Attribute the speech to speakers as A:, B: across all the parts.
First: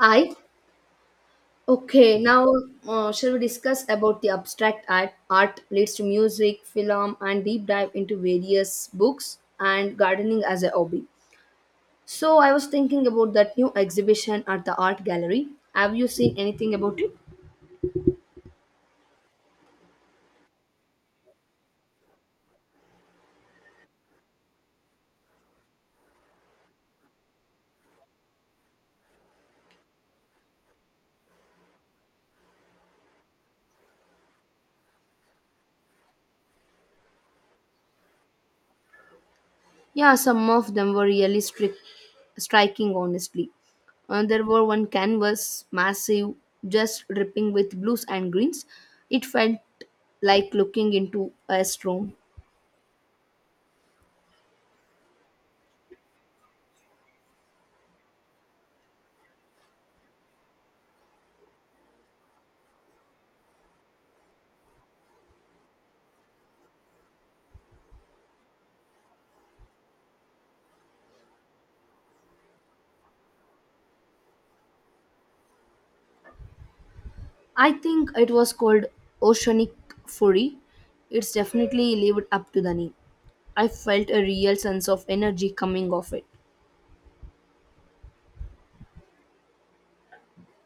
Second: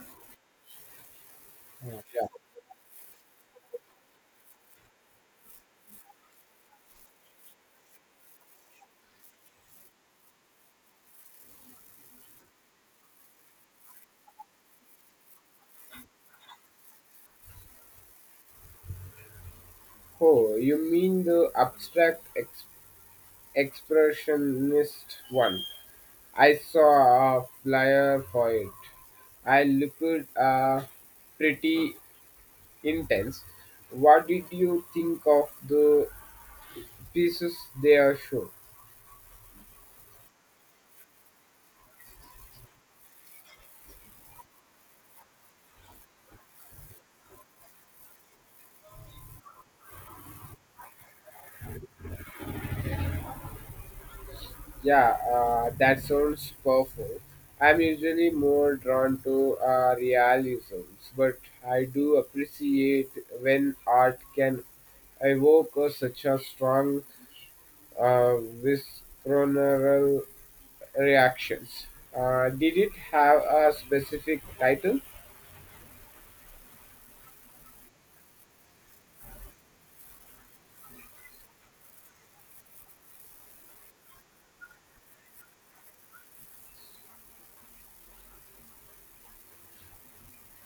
A: I okay
B: Yeah.
A: now shall we discuss about the abstract art, art leads to music, film, and deep dive into various books and gardening as a hobby? So I was thinking about that new exhibition at the art gallery. Have you seen anything about it?
B: Oh, you mean the expressionist one? I saw a flyer for it. I looked pretty intense. What did you think of the pieces they are shown?
A: Yeah, some of them were really striking, honestly. There were one canvas, massive, just dripping with blues and greens. It felt like looking into a storm.
B: Yeah, that sounds powerful. I'm usually more drawn to realisms, but I do appreciate when art can evoke such a strong uh, visceral reactions. Did it have a specific title?
A: I think it was called Oceanic Fury. It's definitely lived up to the name. I felt a real sense of energy coming off it.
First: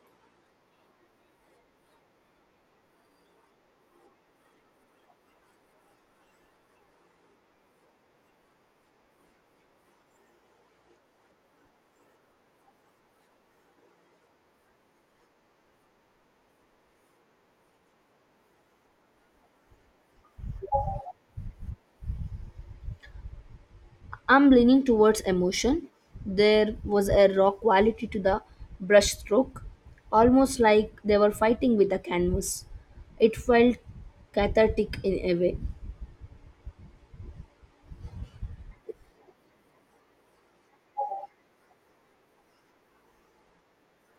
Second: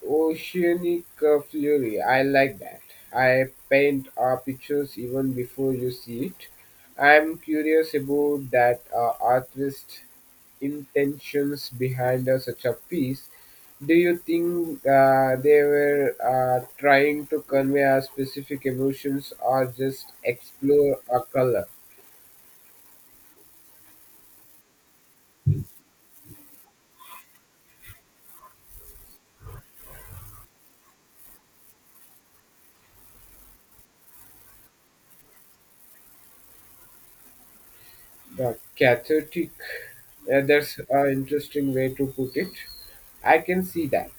B: Oceanic Fury. I like that. I paint our pictures even before you see it. I'm curious about that artist intentions behind such a piece. Do you think they were trying to convey our specific emotions or just explore a color?
A: I'm leaning towards emotion. There was a raw quality to the brushstroke, almost like they were fighting with a canvas. It felt cathartic in a way.
B: The cathartic, that's an interesting way to put it. I can see that.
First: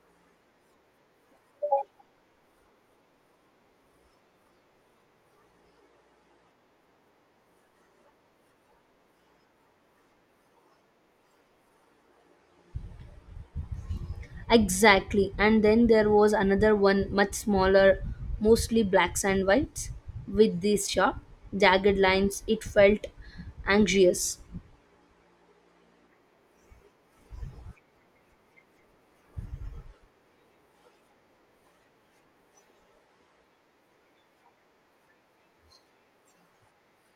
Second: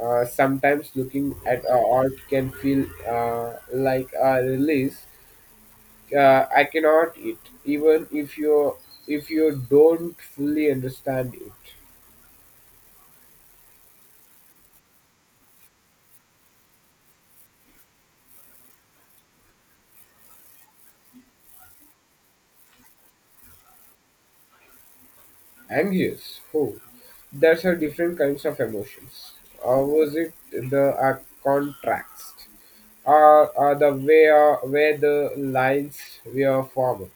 B: Sometimes looking at art can feel like a release. I cannot it, even if you don't fully understand it.
A: Exactly. And then there was another one, much smaller, mostly blacks and whites, with these sharp, jagged lines. It felt anxious.
B: Anxious, oh, that's a different kinds of emotions. Or was it the contrast? Or the way where the lines were formed?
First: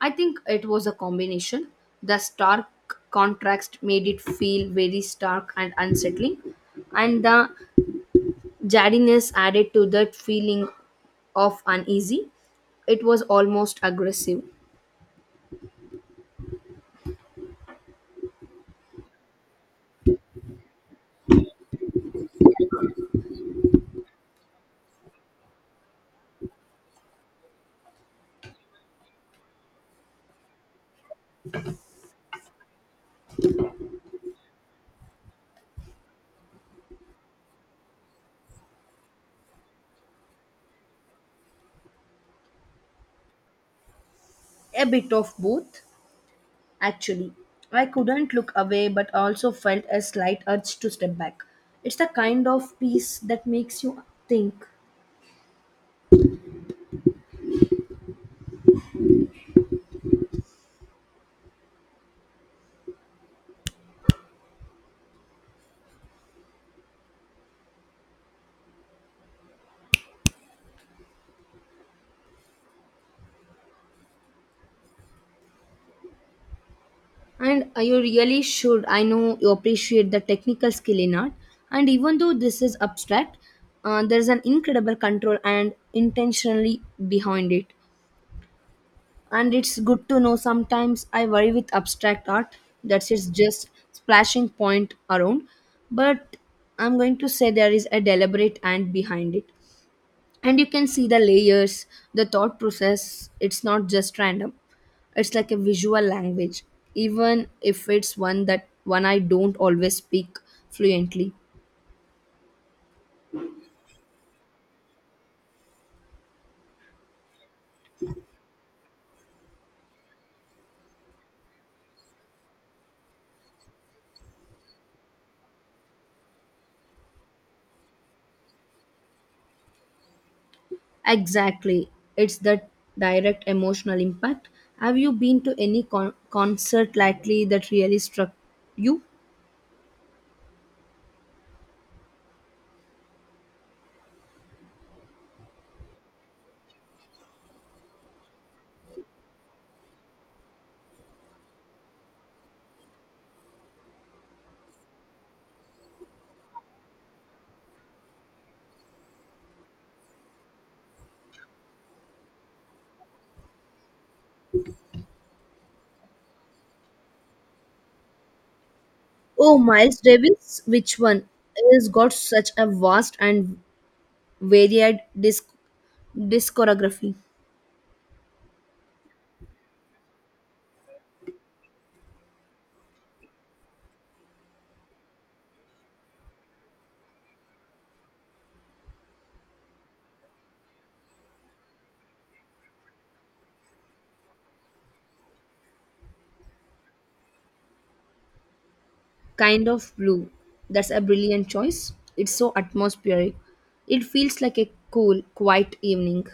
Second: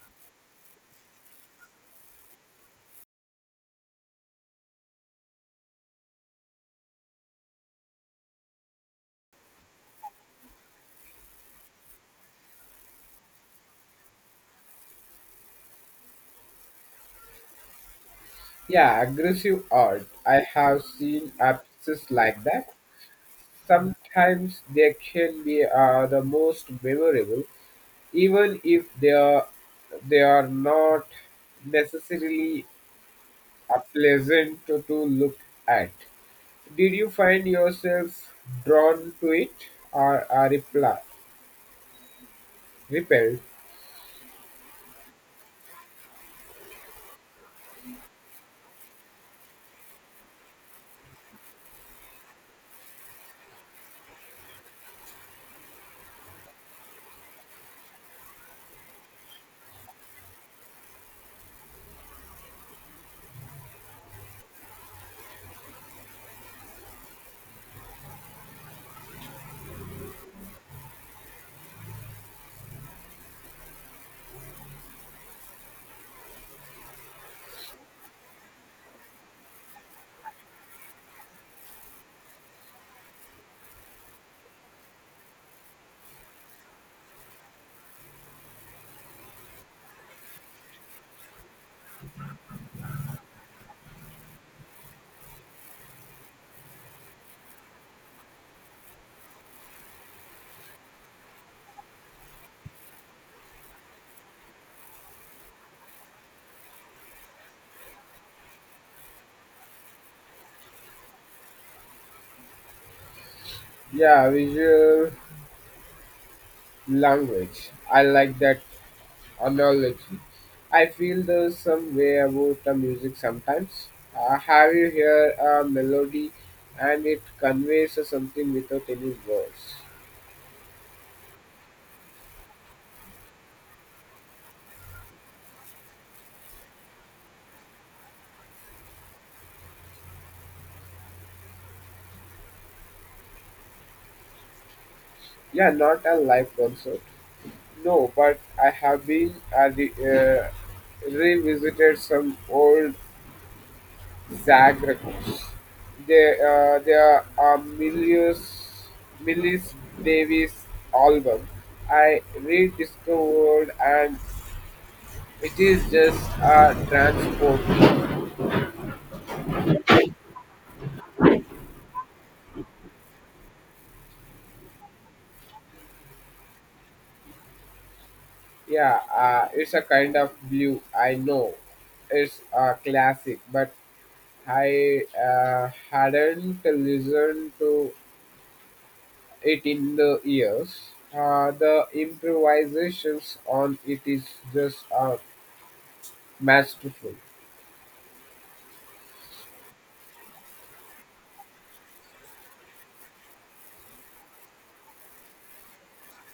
A: I think it was a combination. The stark contrast made it feel very stark and unsettling, and the jaddiness added to that feeling of uneasy. It was almost aggressive.
B: Yeah, aggressive art. I have seen pieces like that. Sometimes they can be the most memorable, even if they are not necessarily pleasant to look at. Did you find yourself drawn to it or are repelled?
A: A bit of both. Actually, I couldn't look away but also felt a slight urge to step back. It's the kind of piece that makes you think. And you really should. I know you appreciate the technical skill in art. And even though this is abstract, there's an incredible control and intentionally behind it. And it's good to know sometimes I worry with abstract art that it's just splashing point around. But I'm going to say there is a deliberate and behind it, and you can see the layers, the thought process. It's not just random, it's like a visual language, even if it's one that one I don't always speak fluently.
B: Yeah, visual language. I like that analogy. I feel the some way about the music sometimes. Have you hear a melody and it conveys something without any words?
A: Exactly. It's that direct emotional impact. Have you been to any concert lately that really struck you?
B: Yeah, not a live concert. No, but I have been revisited some old Zag records. There are Millis Davis album I rediscovered and it is just a transport.
A: Oh, Miles Davis, which one? He's got such a vast and varied disc- discography.
B: Yeah, it's a kind of blue. I know, it's a classic, but I hadn't listened to it in the years. The improvisations on it is just masterful.
A: Kind of Blue. That's a brilliant choice. It's so atmospheric. It feels like a cool, quiet evening.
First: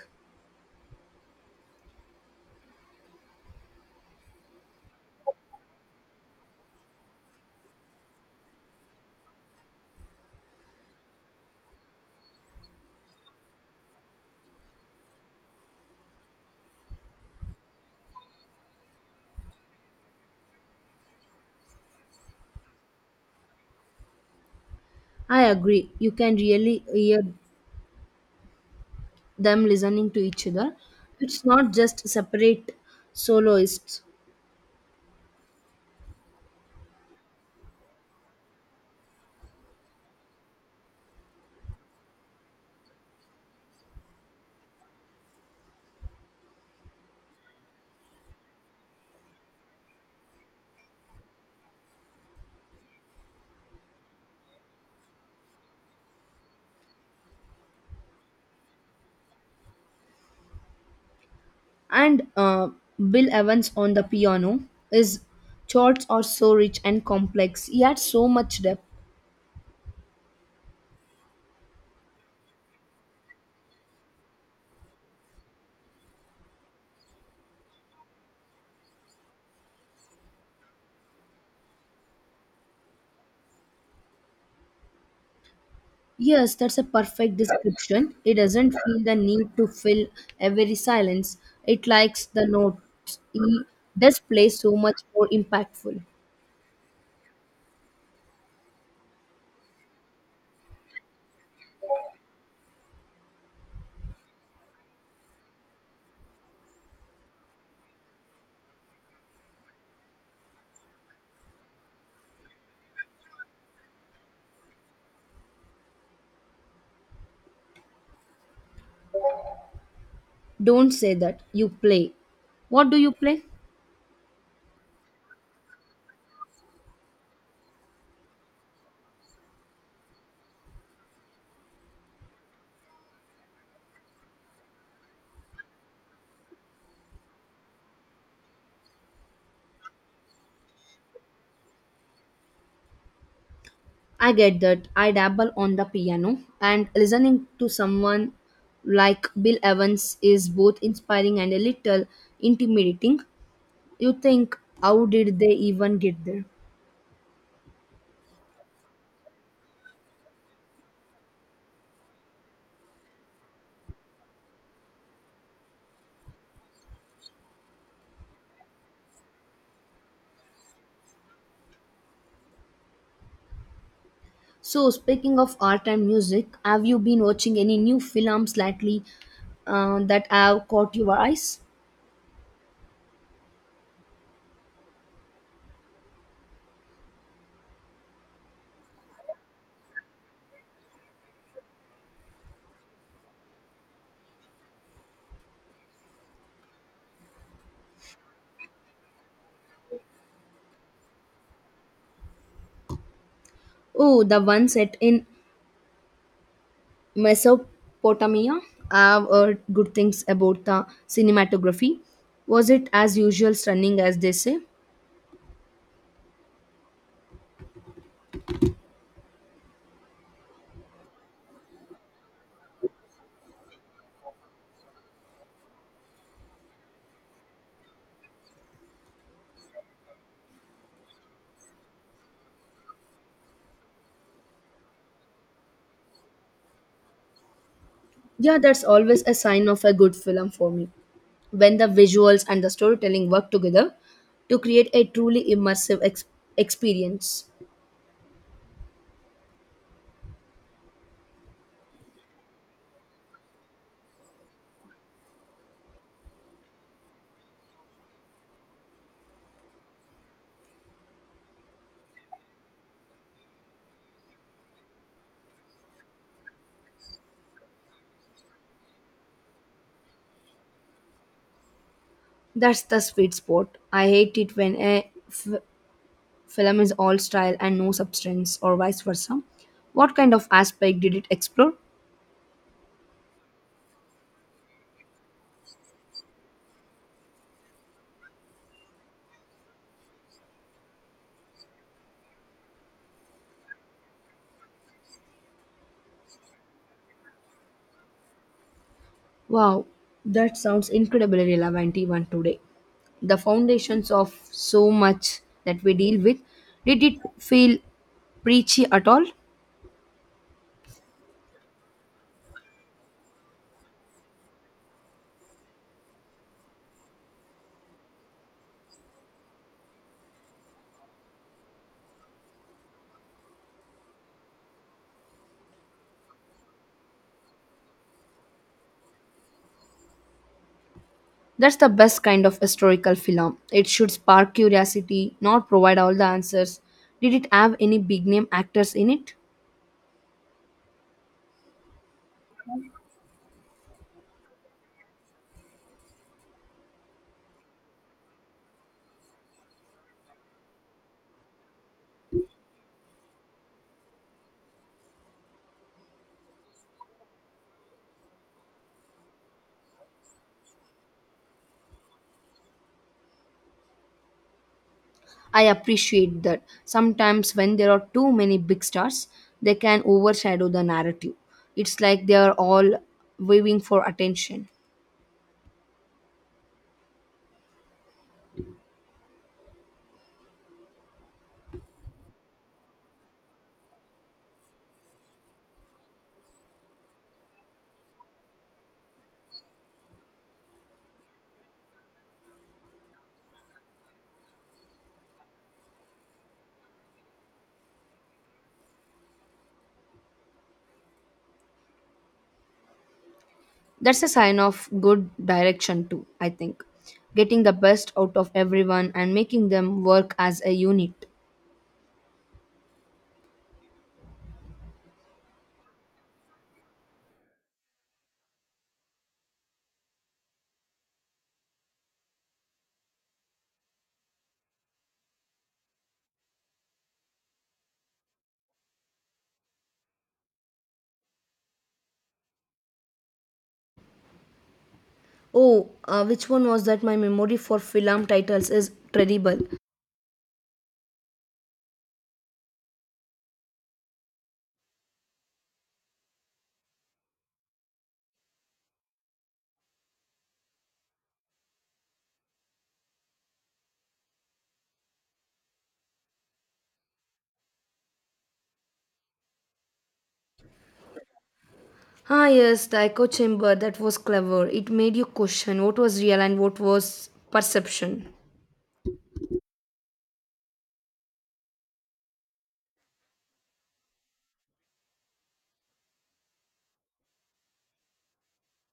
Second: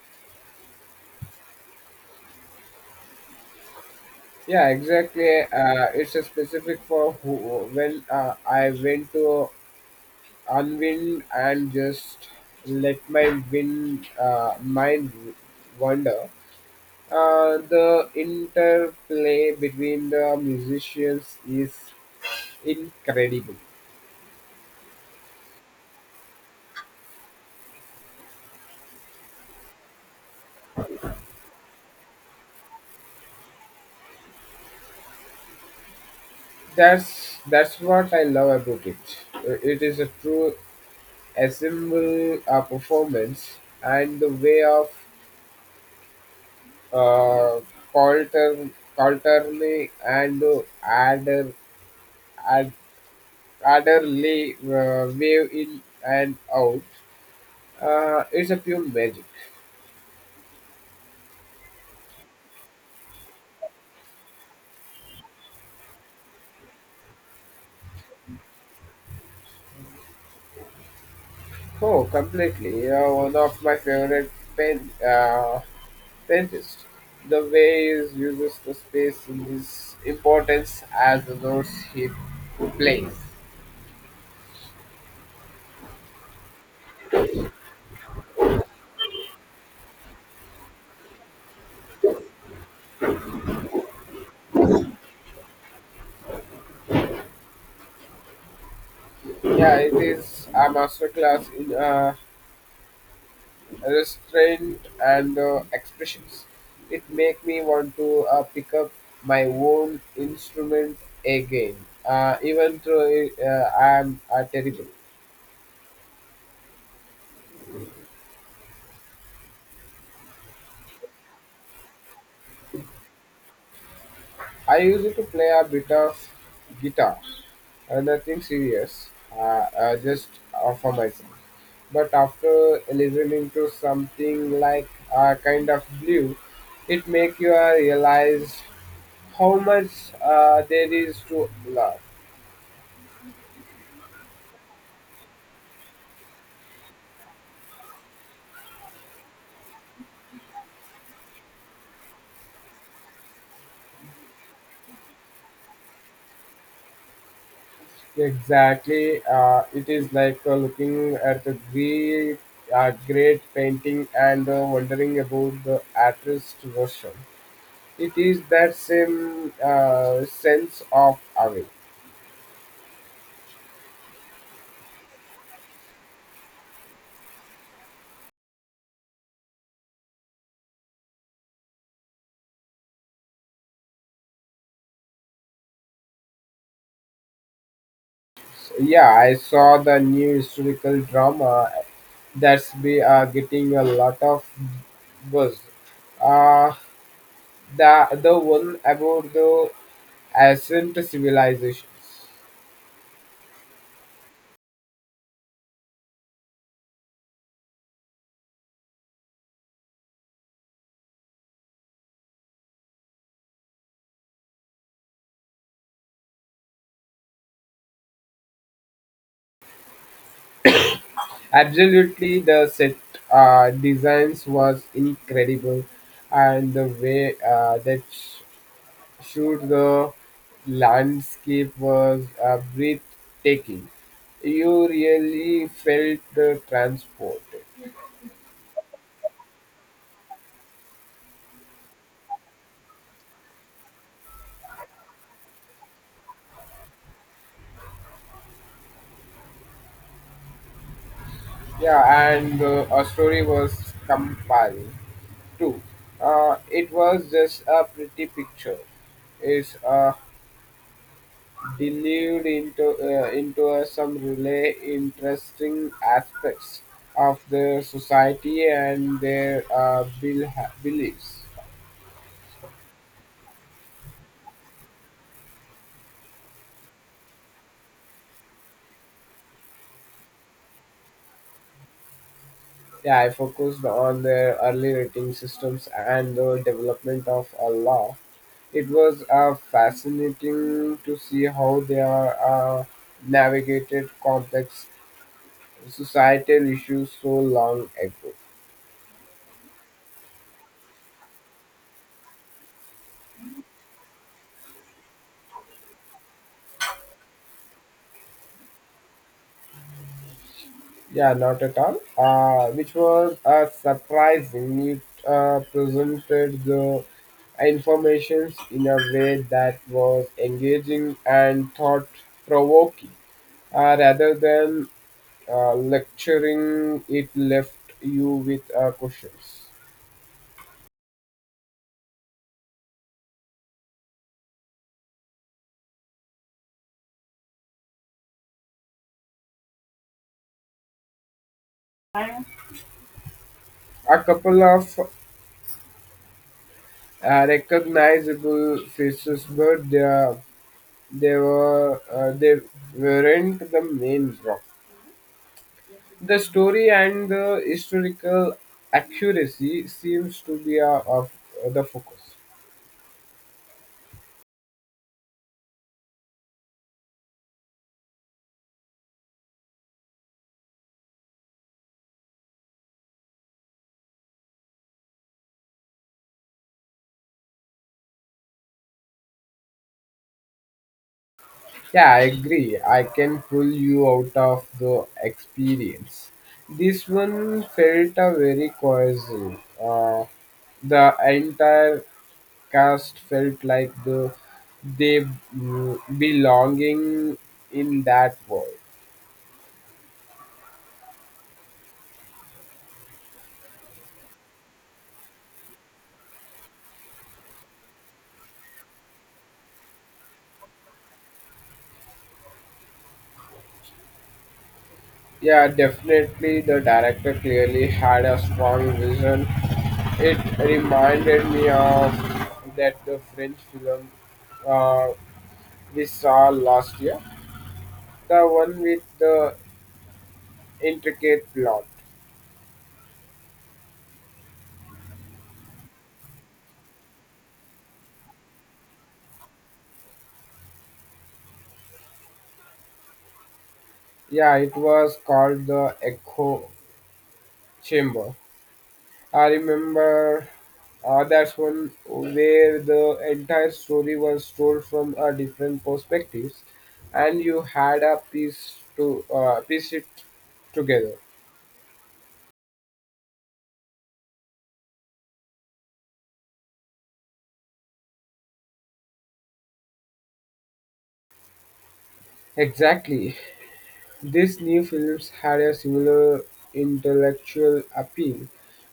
B: Yeah, exactly. It's a specific for who, when I went to unwind and just let my wind mind wander. The interplay between the musicians is incredible.
A: I agree. You can really hear them listening to each other. It's not just separate soloists.
B: That's what I love about it. It is a true ensemble performance, and the way of uh, Coulter, Coulterly and Ad, Adderley wave in and out. It's a pure magic.
A: And Bill Evans on the piano. His chords are so rich and complex. He had so much depth.
B: Oh, completely. One of my favorite pen painters. The way he uses the space in his importance as the notes he plays.
A: Yes, that's a perfect description. It doesn't feel the need to fill every silence. It likes the notes. It does play so much more impactful.
B: Yeah, it is a masterclass in restraint and expressions. It make me want to pick up my own instrument again, even though I am terrible.
A: Don't say that. You play. What do you play?
B: I used to play a bit of guitar, nothing serious, uh, just for myself. But after listening to something like kind of blue, it make you realize how much there is to love.
A: I get that. I dabble on the piano, and listening to someone like Bill Evans is both inspiring and a little intimidating. You think, how did they even get there?
B: Exactly, it is like looking at a great, great painting and wondering about the artist's version. It is that same sense of awe.
A: So, speaking of art and music, have you been watching any new films lately that have caught your eyes?
B: Yeah, I saw the new historical drama that's be getting a lot of buzz. Uh, the one about the ancient civilizations.
A: Oh, the one set in Mesopotamia. I've heard good things about the cinematography. Was it as usual stunning as they say?
B: Absolutely, the set designs was incredible, and the way that shoot the landscape was breathtaking. You really felt the transport.
A: Yeah, that's always a sign of a good film for me. When the visuals and the storytelling work together to create a truly immersive experience.
B: Yeah, and a story was compelling too. It was just a pretty picture. It's delved into some really interesting aspects of their society and their beliefs.
A: That's the sweet spot. I hate it when a film is all style and no substance, or vice versa? What kind of aspect did it explore?
B: Yeah, I focused on the early rating systems and the development of a law. It was fascinating to see how they are uh, navigated complex societal issues so long ago.
A: Wow, that sounds incredibly relevant even today. The foundations of so much that we deal with, did it feel preachy at all?
B: Yeah, not at all. Which was surprising. It presented the information in a way that was engaging and thought provoking, rather than lecturing it left you with questions.
A: That's the best kind of historical film. It should spark curiosity, not provide all the answers. Did it have any big name actors in it?
B: A couple of recognizable faces, but they were they weren't the main rock. The story and the historical accuracy seems to be of the focus.
A: I appreciate that. Sometimes, when there are too many big stars, they can overshadow the narrative. It's like they are all waving for attention.
B: Yeah, I agree. I can pull you out of the experience. This one felt a very coercive. The entire cast felt like the they belonging in that world.
A: That's a sign of good direction, too, I think. Getting the best out of everyone and making them work as a unit.
B: Yeah, definitely the director clearly had a strong vision. It reminded me of that the French film, uh, we saw last year, the one with the intricate plot.
A: Oh, which one was that? My memory for film titles is terrible.
B: Yeah, it was called the Echo Chamber. I remember that's one where the entire story was told from a different perspectives, and you had a piece to piece it together.
A: Ah, yes, the echo chamber. That was clever. It made you question what was real and what was perception.
B: Exactly, these new films had a similar intellectual appeal,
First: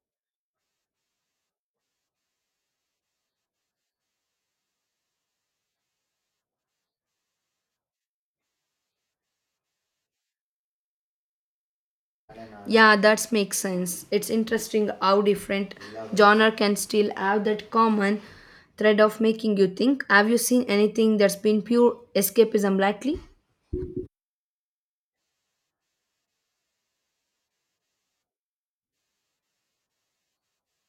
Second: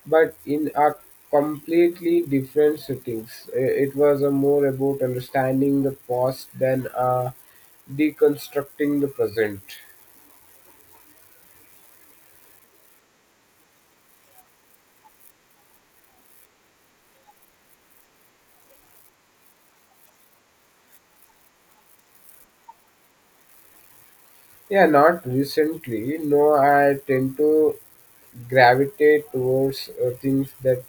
B: but in a completely different settings. It was a more about understanding the past than deconstructing the present.
A: Yeah, that makes sense. It's interesting how different genre can still have that common thread of making you think. Have you seen anything that's been pure escapism lately?
B: Yeah, not recently. No, I tend to gravitate towards things that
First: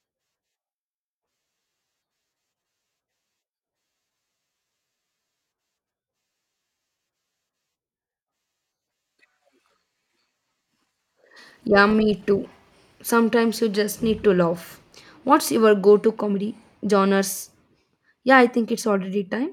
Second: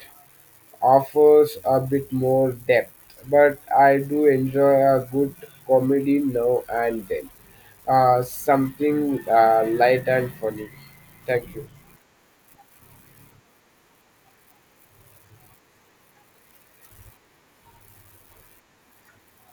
B: offers a bit more depth, but I do enjoy a good comedy now and then. Something light and funny. Thank you.
A: Yeah, me too. Sometimes you just need to laugh. What's your go to comedy genres? Yeah, I think it's already time.